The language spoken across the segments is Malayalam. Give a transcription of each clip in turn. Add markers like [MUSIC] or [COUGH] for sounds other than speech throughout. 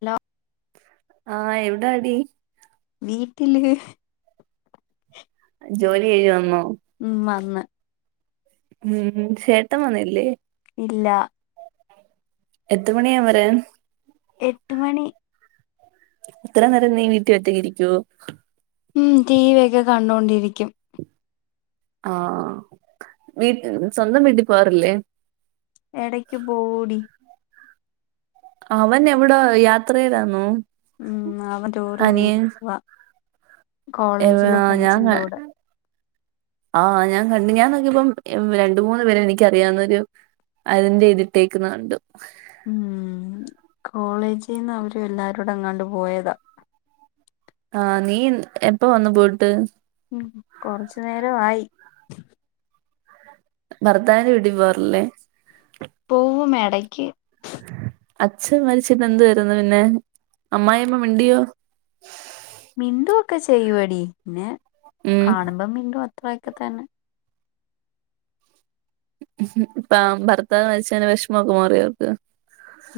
ഹലോ ആഹ എവിടാ ടി വീട്ടില് ജോലി ചെയ്തു വന്നോ ഉം വന്ന് ഉം ചേട്ട ൻവന്നല്ലേ ഇല്ല എത്ര മണിയാകും വരാൻ എട്ട മണി അത്ര നേരം നീ വീട്ടി ഒറ്റക്കി രിക്കുവോ ഉ ടി വി ഒക്കെ കണ്ടുകൊണ്ടിരിക്കും ആഹ് വീ സ്വന്തം വീണ്ടി പോാറില്ലേ ഇടയ്ക്ക് പോഓടി അവൻ എവിട യാത്ര ചെയതാന്നോ ഉം [UNINTELLIGIBLE] ഏ കോളേജിലെ ഞാൻ ഫ്രണ്ട്സിന്റെ കൂടെ ആ് ഞാൻ കണ്ടു ഞാൻക്ക ഇപ്പം രണ്ട മൂന്ന്ു പേരെ എനിക്കറിയാവുന്നൊരു അതിന്റെ ഇ്തിട്ടേക്കുന്ന കണ്ടു ഉം കോളേജിൽന്ന് അവര എല്ലാരൂ ടങ്ങാണ്ട് പോയതാ ആഹ നീ എപ്പ വന്നു പോയിട്ട് ഉ കൊറച്ചു നേര ആയി ഭർത്താവിൻ്റെവിടി പോവാറില്ലേ പോൂവും എടയ്ക്ക് അച്ഛൻ മരിച്ചിത് എന്തു വരുന്നു പിന്നെ അമ്മായിമ്മ മിണ്ടിയോ മിണ്ടുവ ഒക്കെ ചെയ്യുവടി പിന്നെ ഉം കാണുമ്പോ മിണ്ടു അത്ര ഒക്കെ തന്നെ ഇപ്പ ഭർത്താവ് മരിച്ചേന്റ വിഷമമൊക്കെ മാറിയൊ അവർക്ക്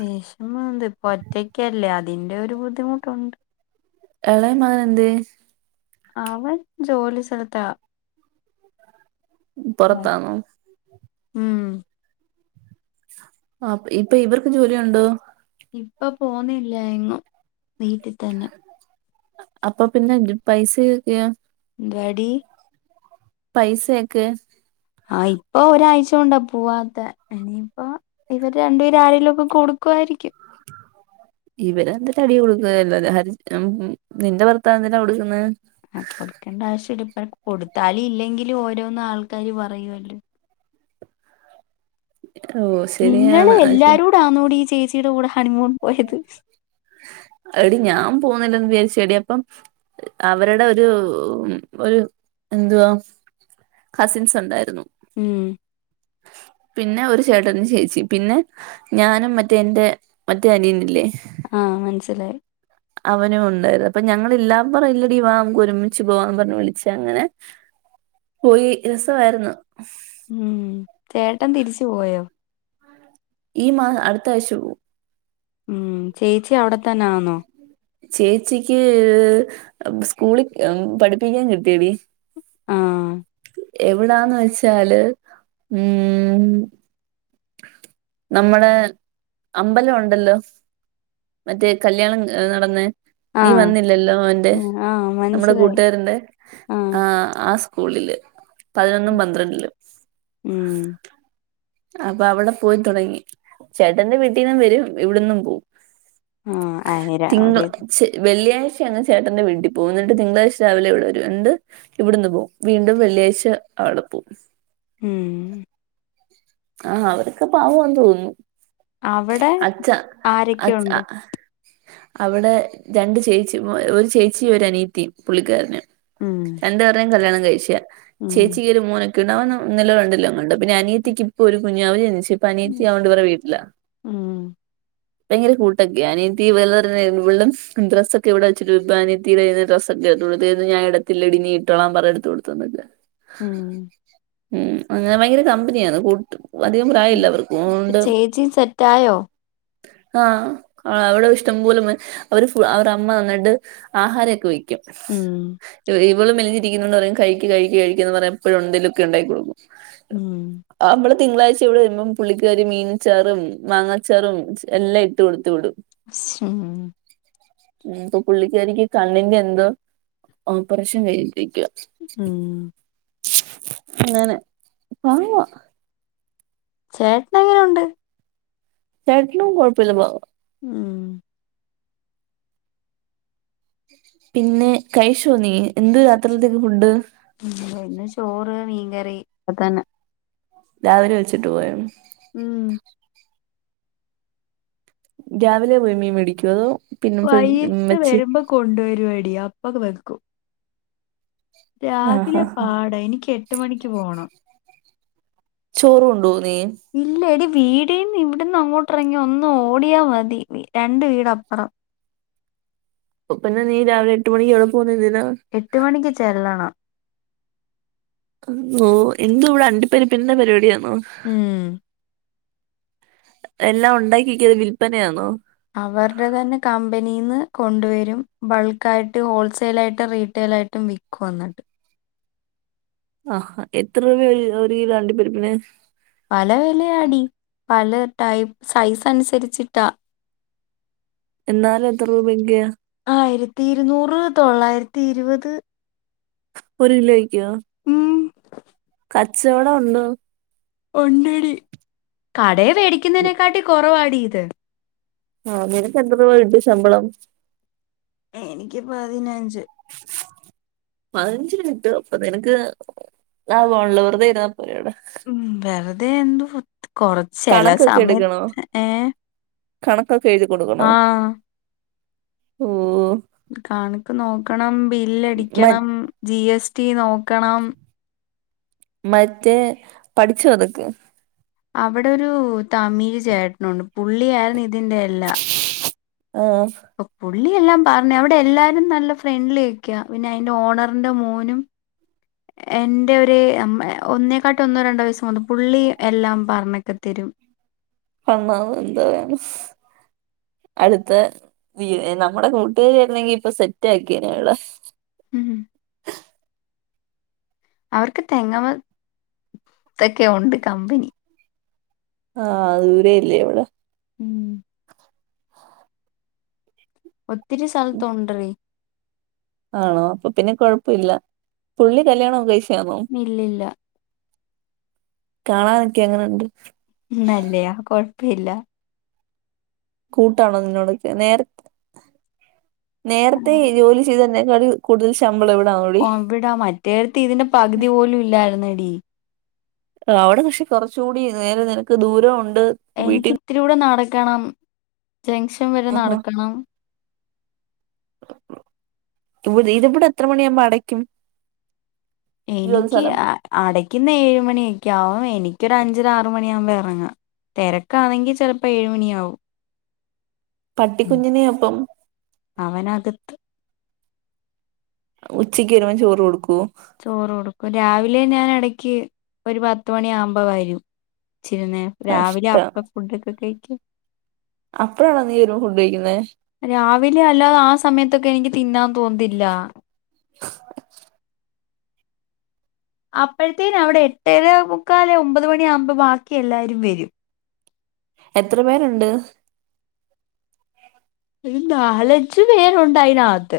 വിഷമം ഉണ്ട് ഇപ്പ ഒറ്റക്കല്ലേ അതിന്റെ ഒരു ബുദ്ധിമുട്ടുണ്ട് എളേ മകനെന്തേ അവൻ ജോലി സ്ഥലത്താ പൊറത്താന്നോ ഉം ആഹ് ഇപ്പൊ ഇവർക്ക് ജോലിയുണ്ടോ ഇപ്പൊ പോന്നില്ലേഎങ്ങും നീ അപ്പൊ പിന്നെ പൈസയുവൊക്കെയോ യെടി പൈസയൊക്കെ ആഹ് ഇപ്പൊ ഒരാഴ്ച കൊണ്ടാ പോവാത്തെ ഇനിയിപ്പോ ഇവര് രണ്ടുപേര് ആരേലുവൊക്കെ കൊടുക്കുവായിരിക്കും ഉ ഇവരെ ന്ത്‌ട്ടാടി കൊടുക്കുക വല്ലാതെ നിന്റെ ഭർത്താവെന്തിനാ കൊടുക്ക്ന്നേ ആ കൊടുക്കണ്ട ആവശ്യല്ല പ്പ കൊടുത്താലു ല്ലെങ്കിലും ഓരോന്ന് ആൾക്കാര് പറയുവ ഓഹ് നിങ്ങള് ശരിയാണ് അത് ശ എല്ലാരൂടാന്നോടി ചേച്ചീടെ കൂടെ ഹണിമൂൺ പോയത് എടി ഞാൻ പോന്നില്ലന്ന് വിചാരിച്ചടി അപ്പം അവരുടെ ഒരു ഒരു എന്തുവാ കസിൻസ് ണ്ടായിര്ന്നു ഉം പിന്നെ ഒരു ചേട്ടനും ചേച്ചിം പിന്നെ ഞാനും മറ്റേ എന്റെ മറ്റേ അനിയന്ല്ലേ ആ മൻസ്സിലായി അവനു ണ്ടായിരുന്നു അപ്പൊ ഞങ്ങളില്ലാ പറയില്ലടി വാ മ്മക്കൊരുമിച്ച് പോവാ പർഞ്ഞ് വിളിച്ചാ ങ്ങനെ പോയി രസവായിര്ന്നു ഉം ചേട്ടൻ തിരിച്ച് പോയോ ഈ മാ അടുത്തായ്ച്ചോ ഉം ചേച്ചി അവ്ടെത്തന്നെ ആന്നോ ചേച്ചിക്ക് സ്കൂളി പഠിപ്പിക്കാൻ കിട്ടിയെടി ആഹ് എവിടാന്ന് വെച്ചാല് ഉം നമ്മുടെ അമ്പല ഉണ്ടല്ലോ മറ്റേ കല്യാണം നടന്നെ ആ നീ വന്നില്ലല്ലോ അവന്റെ ഉം, ആ നമ്മുടെ മനസ്സിലായി കൂട്ടുകാരന്റെ ആ ആ സ്കൂളില് പതിനൊന്നും പന്ത്രണ്ടിലും ഉം അപ്പ അവടെ പോയി തുടങ്ങി ചേട്ടന്റെ വീട്ടീന്നും വരും ഇവിട്ന്നും പോ ആ ആയിര തിങ്കൾ ഒരു [INAUDIBLE] വെള്ളിയാഴ്ച അങ് ചേട്ടന്റെ വീട്ടി പോവും ന്നട്ട് തിങ്കളാഴ്ച രാവിലെ ഇവിടെവരും എന്ത് ഇവടന്ന് പോവും വീണ്ടും വെള്ളിയാഴ്ച അവടെ പോവും ഉം ഉം ആഹ് അവരൊക്കെ പാവാന്ന് തോന്നുന്നു അവിടെ അച്ച അച്ച ആരൊക്കെയുണ്ട്? അവടെ രണ്ട് ചേച്ചിമാ ഒര് ചേച്ചി ഒരനിയത്തിം പുള്ളിക്കാരന് ഉം രണ്ട്പേർടെയും കല്യാണം കഴിച്ചയാണ് ഉം ചേച്ചിക്കൊര് മോ ക്ക്ണവൻ ഒന്നിലോ രണ്ടിലെങ്ങാണ്ട് പിന്നെ അനിയത്തിക്ക് പ്പൊര് കുഞ്ഞാവ ജൻച്ച് ഇപ്പനിയത്തി അവന്റെ വടെ വീട്ട്ല ഉം ഭയങ്കര കൂട്ടൊക്കെയ അനിയത്തി വളർഞ്ഞെ വൾടെ ഡ്രസ്സൊക്കെ ഇവിടെ വെച്ചിട്ട് ഇപ്പ നിയത്തീടെ ഡ്രസ്സൊക്കെ കൊട്ത്തേന്ന് ഞാൻ ഇടത്തില്ലെടി നീ ഇട്ടോളാൻ പറ എടുത്ത് കൊടുത്തന്നല്ല ഉം ഉം ഞങ്ങ ഭയങ്കര കമ്പനിയാന്ന് കൂ വധികം പ്രായല്ലവർക്ക് ഓണ്ട് ചേച്ചി സെറ്റായോ? ആഹ് അവടെ ഇഷ്ടം പോലെ മ് അവര് അവർ അമ്മ നന്നിട്ട് ആഹാരൊക്കെ വയ്ക്കും ഉം വൾ മെലിഞ്ഞിരിക്കുന്നോണ്ടറിം കഴിക്ക് കഴിക്ക് കഴിക്കന്ന് പറഞ്ഞ് എപ്പഴും ന്തേലൊക്കെണ്ടായി കൊടുക്കും ഉം ആ ഹ് തിങ്കളാഴ്ച ഇവിടെ വരുമ്പം പുള്ളിക്കാരി മീനച്ചാറും മാങ്ങാച്ചാറും എല്ലാം ഇട്ട് കൊടുത്തു വിടും ഉം ഉം പ്പൊ പുള്ളിക്കാരിക്ക് കണ്ണിന്റെ ന്തോ ഓപ്പറേഷൻ കഴിഞ്ഞിട്ടിരിക്ക. ഉം ങ്ങനെ പാങ്ങോ ചേട്ടങ്ങനെ ഉണ്ട് ചേട്ടനും കൊയ്പ്പില്ല പ ഉം പിന്നെ കൈച്ചോ നീ എന്ത് രാത്രികത്തേക്ക് ഫുഡ് ഇന്ന് ചോറ് മീൻകറി ഇപ്പ തന്ന രാവിലെ വെച്ചിട്ട് പോയോ ഉം രാവിലെ പോയി മീൻ മേടിക്കുവോ അതോ പിന്നെ ഫ്രി വെച്ച് കൊണ്ട് വരുവെടി അപ്പൊ വെക്കും ആഹ് രാവിലെ ആഹ് പാട എനിക്ക് എട്ട് മണിക്ക് പോണം ചോറ് കൊണ്ട് പോകുവോ നീ ഇല്ല ടി വീടിന്ന് ഇവിടെന്ന് അങ്ങോട്ട് ഇറങ്ങി ഒന്ന് ഓടിയാൽ മതി രണ്ട് വീടപ്പുറം അപ്പം പിന്നെ നീ രാവിലെ എട്ട് മണിക്ക് അവിടെ പോകുന്നത് എന്തിനാ എട്ട് മണിക്ക് ചെല്ലണം എന്തു ഇവിടെ അണ്ടി പരിപ്പിൻ്റെ പരിപാടിയാണോ ഉം എല്ലാം ഉണ്ടാക്കി വെക്കുവോ അതോ വില്പനയാണോ അവരുടെ തന്നെ കമ്പനിന്ന് കൊണ്ടുവരും ബൾക്ക് ആയിട്ട് ഹോൾസെയിൽ ആയിട്ടും റീറ്റെയിൽ ആയിട്ടും വിക്കും കൊന്നട്ട് ആഹ് എത്ര രൂപ ഒരു കിലോ അണ്ടി പരിപ്പിന് പല വിലയാടി പല ടൈപ്പ് സൈസ് അനുസരിച്ചിട്ടാ എന്നാലും എത്ര രൂപയൊക്കെയാ ആയിരത്തി ഇരുന്നൂറ് തൊള്ളായിരത്തി ഇരുപത് ഒരു കിലോയ്ക്കോ ഉം കച്ചവടം ഉണ്ടോ ഒണ്ടടി കടേ വേടിക്കുന്നതിനെക്കാട്ടി കൊറവാടി ഇത് ആഹ് നിനക്ക് എത്ര രൂപ കിട്ടും ശമ്പളം എനിക്ക് പതിനഞ്ച് [INAUDIBLE] പതിനഞ്ച് കിട്ടോ അപ്പൊ നിനക്ക് ലാഭം ആണല്ലോ വെറുതെയിരുന്നപ്പോരേ അവിട ഉം വെറുതെ എന്ത് കൊറച്ച് ചെല കണക്കൊക്കെ എടുക്കണോ സമയത്ത് ഏഹ് കണക്കൊക്കെ എഴുതി കൊടുക്കണോ ഓഹ് കണക്ക് നോക്കണം മ ബില്ലടിക്കണം ജി എസ് ടി നോക്കണം മറ്റേ പഠിച്ചോ അതൊക്കെ അവിടെ ഒരു തമിഴ് ചേട്ടനുണ്ട് പുള്ളിയായിരുന്നു ഇതിൻ്റെയെല്ലാം ആഹ് ഇപ്പൊ പുള്ളിയെല്ലാം പറഞ്ഞു അവിടെ എല്ലാരും നല്ല ഫ്രണ്ട്ലി ഒക്കേയാ പിന്നെ അയിന്റെ ഓണറിന്റെ മോനും [INAUDIBLE] എന്റെ ഒരു ഒന്നേക്കാട്ടി ഒന്നോ രണ്ടോ വയസ്സ് [UNINTELLIGIBLE] പുള്ളി എല്ലാം പറഞ്ഞൊക്കെ തരും അന്നാന്ന് എന്താ പറയാന് അടുത്ത നമ്മുടെ കൂട്ടുകാരി അല്ലെങ്കി ഇപ്പൊ സെറ്റ് ആക്കിയെനേ ഉം ഉ അവർക്ക് തെങ്ങമ്മ ത്തൊക്കെ ഉണ്ട് കമ്പനി ആഹ് [UNINTELLIGIBLE] [INAUDIBLE] ഒത്തിരി സ്ഥലത്ത് ഉണ്ടറി ആണോ അപ്പൊ പിന്നെ കൊയപ്പല്ല പുള്ളി കല്യാണം ഒക്കെ കഴിച്ചതാണോ ഇല്ലില്ല കാണാനൊക്കെ എങ്ങനെണ്ട് നാല്ലയ കൊഴപ്പമില്ല കൂട്ടാണോ നിന്നോടൊക്കെ നേര നേരത്തെ ആഹ്. ജോലി ചെയ്ത് തന്നെ ക കൂടുതൽ ശമ്പളം എവി മറ്റേടുത്ത് ഇതിന്റെ പകുതി പോലും ഇല്ലായിരുന്നടി അവിടെ പക്ഷെ കുറച്ചുടി നേരെ നിനക്ക് ദൂരം ഉണ്ട് എനിക്ക് വീട്ടിൽ നിന്ന്. ഇത്തിരി കൂടെ നടക്കണം ജംഗഷൻ വരെ ആഹാ നടക്കണം [INAUDIBLE] [UNINTELLIGIBLE] എത്ര മണാവുമ്പോ അടയ്ക്കും ജോലി എനിക്ക് സ്ഥലം അടയ്ക്കുന്ന ഏഴ മണിയൊക്കെ ആവും എനിക്കൊരു അഞ്ചാര ആറു മണിയാകുമ്പോൾ എറങ്ങാ തിരക്കാണെങ്കിൽ ചിലപ്പോ ഏഴുമണിയവും പട്ടിക്കുഞ്ഞിനെ അപ്പം അവനകത്ത് ഉച്ചക്ക് വരുമ്പോ ചോറ് കൊടുക്കൂ ചോറ് കൊടുക്കും രാവിലെ ഞാൻ ഇടക്ക് ഒരു പത്ത് മണിയവുമ്പോ വരും ചിരുന്നേ രാവിലെ കഷ്ടം അപ്പ ഫുഡൊക്കെ കഴിക്കും അപ്പഴാണോ നീ വരുമ്പോ ഫുഡ്ഡ് കഴിക്കുന്നേ രാവിലെ അല്ലാതെ ആ സമയത്തൊക്കെ എനിക്ക് തിന്നാൻ തോന്നില്ല [INAUDIBLE] അപ്പോഴത്തേന അവിടെ എട്ടര എത്ര പേരുണ്ട് ഒരു നാലഞ്ചു പേരുണ്ടായിതിനകത്ത്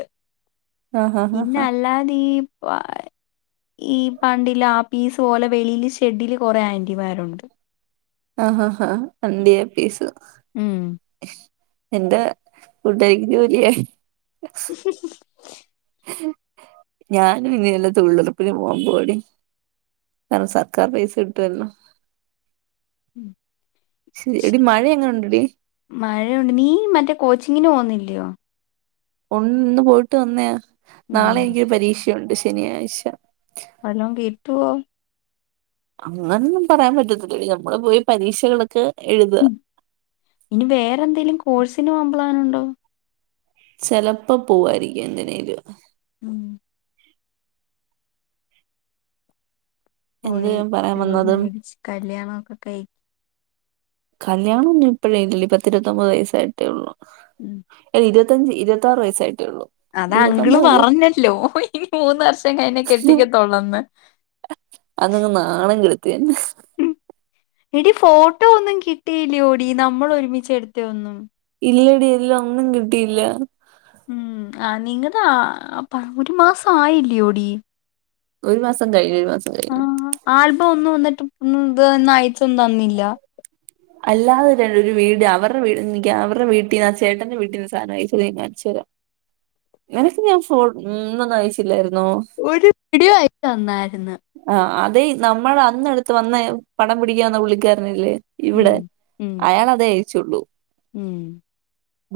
ആഹാ ഹാ പിന്നെ ഹാ അല്ലാതെ [UNINTELLIGIBLE] ഈ പണ്ടില്ല ആ പീസ് പോലെ വെളിൽ ഷെഡില് കുറെ ആന്റിമാരുണ്ട് ആഹ് ആഹ് ആഹ് അണ്ടിയ പീസ് ഉം എന്താ ഫുഡ് കഴിക്കുന്ന ജോലിയായി [UNINTELLIGIBLE] ഞാനും ഇനി നല്ല തൊഴിലുറപ്പിന് പോകുമ്പോ ഓടി സർക്കാർ പൈസ കിട്ടുവല്ലോ ശരി ഇടി ശ- മഴ എങ്ങനെ ഉണ്ടാടി മഴയുണ്ട് നീ മറ്റേ കോച്ചിങ്ങിന് പോന്നില്ലയോ ഒണ് ഇന്ന് പോയിട്ട് വന്നോ നാളെ എനിക്കാരു പരീക്ഷയുണ്ട് ശനിയാഴ്ച വല്ലോം കിട്ടോ അങ്ങനൊന്നും പറയാൻ പറ്റത്തില്ല നമ്മള് പോയി പരീക്ഷകളൊക്കെ എഴുത ഉം. ഇനി വേറെ എന്തെങ്കലും കോഴ്സിന് പോവുമ്പോ എങ്ങനെണ്ടാവും ചെിലപ്പോ പോവായിരിക്കും എന്തിനേയിലും മ്മ് എന്ത് പോയി ഞാൻ പറയാൻ ജോലി വന്നതും മേടിച്ച് കല്യാണം ഒക്കെ കഴിക്ക് കല്യാണം ഇനി ഇപ്പോയൊന്നും പത്തിരുപത്തൊമ്പത് വയസ്സായിട്ടേ ഉള്ളൂ ഇരുപത്തഞ്ച് ഇരുപത്താറ് വയസായിട്ടേ ഉള്ളൂ അതാ അംഗിള് ഇരുപത്തൊമ്പതല്ലേ പറഞ്ഞല്ലോ ഇനി മൂന്ന് വർഷം കഴിഞ്ഞ കെട്ടിക്കത്തോള്ളന്ന് അന്നങ് നാണം കിടുത്തന്നെ എടി ഫോട്ടോ ഒന്നും കിട്ടിയില്ല്യോടി നമ്മള് ഒരുമിച്ച എടുത്ത ഒന്നും? ഇല്ലടി ഇല്ല ഒന്നും കിട്ടിയില്ല. ഉം ആ നിങ്ങടേ ആ പ ഒരു മാസം ആയില്ല്യോടി ഒരു മാസം കഴിഞ്ഞ് ഒരു മാസം കഴി ആഹ് ആൽബം ഒന്നും എന്നിട്ടും ഒന്നും ത് അയച്ചൊന്നും തന്നില്ല അല്ലാതെ ര ഒരു വീഡിയോ അവരുടെ വീട് എനിക്ക് അവരുടെ വീട്ടീ ആ ചേട്ടന്റെ വീട്ടി ന്ന് സാനയച് കാണിചെരാം നിനക്ക് ഞാൻ ഫോൺന്നൊന്നും ആയച്ചില്ലാരുന്നോ? ഒരു വീഡിയോ ആയച്ച് തന്നാരുന്ന് ആഹ് അതെ നമ്മള് അന്നടുത്ത് ഒന്ന് പടം പിടിക്കാവന്ന പുള്ളിക്കാരനില്ലേ? ഉം ഇവിടെ ഉം അയാളതേ അയച്ചുള്ളൂ. ഉം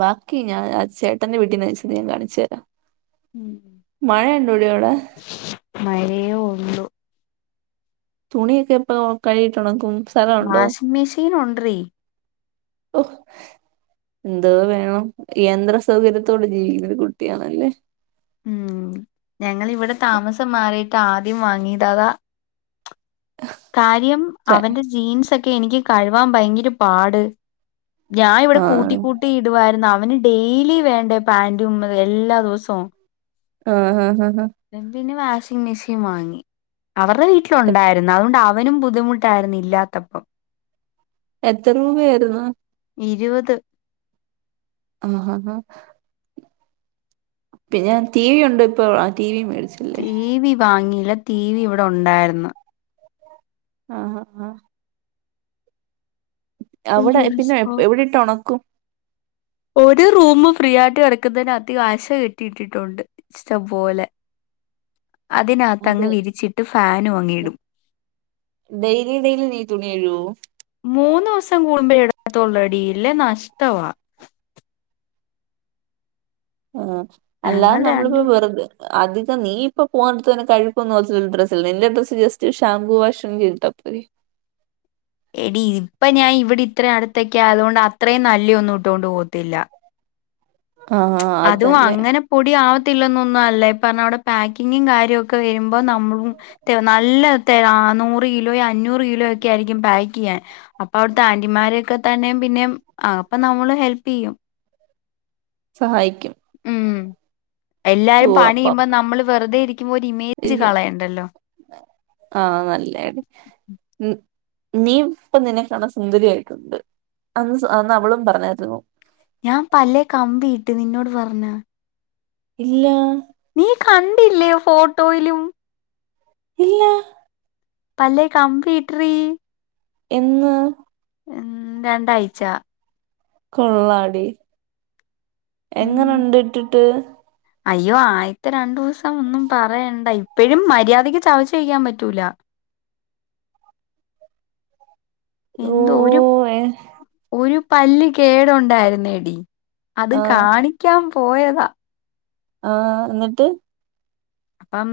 ബാക്കി ഞാൻ ആ ചേട്ടന്റെ വീട്ടീന്ന് അയച്ചത് ഞാ കാണിച്ചു തരാം. ഉം മഴ ഉണ്ടോ ടി അവിടേ മഴേ ഞ്ഞുഒള്ളൂ തുണിയൊക്കെ പ്പ കഴുകീട്ടൊണക്കും? Washing machine ഒട്രീ. ഒഹ്.. എന്തോ വേണം? യന്ത്ര സൗകര്യത്തോടെ ജീവിക്കുന്നൊരു കുട്ടിയാണല്ലേ. ഉം ഞങ്ങളിവിടെ താമസം മാറിയിട്ട് ആദ്യം വാങ്ങിയതതാ കാര്യം അവന്റെ ജീൻസൊക്കെ എനിക്ക് കഴ് വാൻ ഭയങ്കര പാട്. ഞാ ഇവടെ ആ കൂട്ടി കു ജട്ടി ഇട് വാര്ന്നു അവന് ഡെയിലി വേണ്ടേ പാന്റും എല്ലാ ദവസോം ആ ഹാഹാ എന്തിന് വാഷിംങ് മെഷീൻ വാങ്ങി. അവർടെ വീട്ടിലുണ്ടായിര്ന്നു അഓണ്ട് വനും ബുദ്ധിമുട്ടായിര്ന്നു ഇല്ലാത്തപ്പം. എത്ര രൂപയേര്ന്നു ഇരുവത്. ആഹ ഹാ. പിന്നെ ടിവിയുണ്ട് ഇപ്പോ ആ ടി വി മേടിച്ചു ടി വി വാങ്ങീല. ടി വി ഇവടെ ഉണ്ടായിര്ന്ന്‌. ആഹ ഹ. അവിടെ അയ്യോ, പിന്നെ റിസ്കോ. എവിടെട്ടൊണക്കും? ഒരു റൂമ് ഫ്രീയായിട്ട് കിടക്കുന്നേന് അധി ആശ കെട്ടിയിട്ടിട്ടുണ്ട് ഇഷ്ടംപോലെ അത് അതിനകത്തങ്ങ് വിരിച്ചിട്ട് ഫാനും അങ്ങിടും. ഡെയ്ലി ഡെയ്ലി നീ തുണ്യയുകോ മൂന്നോസം കൂടുമ്പോ ഇടത്തൊള്ളടി ഇല്ലെ നഷ്ട്ടവ. ആ അല്ലാതെ ഞങ്ങൾ നമ്മള്പ്പോ രണ്ട് വെർ അധികം നീ ഇപ്പ പോവാൻത്തന്നെ കഴപ്പന്ന് ഒരു ഡ്രസ്സ്ല്ലേ എന്റെ ഡ്രസ്സ് ജസ്റ്റ് ഷാമ്പൂ വാഷും ചെയ്തിട്ടാ പോരെ എടി ഇപ്പ ഞാൻ ഇവിടെ ഇത്രയും അടുത്തൊക്കെ ആയതോണ്ട്, അത്രേം നല്ലിയൊന്നും ഇട്ടോണ്ട് പോവത്തില്ല. ആഹ് അത് അതും നല്ലേ അങ്ങനെ പൊടിയാവത്തില്ലന്നൊന്നും അല്ല. ഇപ്പർഞ അവിടെ പാക്കിങ്ങും കാര്യോക്കെ വരുമ്പോ, പ്പ നമ്മ തെ നല്ല തെ ആ നൂറ് കിലോ, അഞ്ഞൂറ് കിലോയൊക്കെയായിരിക്കും പാക്കെയ്യാൻ. അപ്പ വ്ടത്തെ ആന്റിമാരൊക്കെ തന്നെ പിന്നേം അപ്പൊ നമ്മള് ഹെല്പെയ്യും. സഹായിക്കും. ഉം ഓ എല്ലാരും അപ്പം പണ്യേയ്യുമ്പം നമ്മള് വെറുതെ ഇരിക്കുമ്പോ ഒരു ഇമേജ് എനിക്ക് കളയണ്ട ആഹ് നല്ലയാടി. ഉം. നീ പ്പ നിന്നെ കാണാൻ സുന്ദരി ആയിട്ടുണ്ട് അന്ന് അന്ന് അവളും പറഞ്ഞാര്ന്നു ഞാ പല്ലേ കമ്പിയിട്ട്. നിന്നോട് പറഞ്ഞ? ഇല്ല നീ കണ്ടില്ലേ ഫോട്ടോയില് ഇല്ല പല്ലേ കംമ്പിയിട്രീ. എന്ന്? ആഹ് രണ്ടാഴ്ച. കൊള്ളാടി. ഉം എങ്ങനുണ്ട് ട്ട് ട്ട്. അയ്യോ ആദ്യത്തെ രണ്ടു ദിവസം ഒന്നും പറയണ്ട ഇപ്പഴും മര്യാദിക്ക് ചവച്ചഴിക്കാൻ പറ്റൂല ഓ എന്തോ ഒരു, ഏ ഒരു പല്ല് കേടുണ്ടായിരുന്നെടി. അത് ആഹ് കാണിക്കാൻ പോയതാ. ആഹ് ന്നട്ട് അം.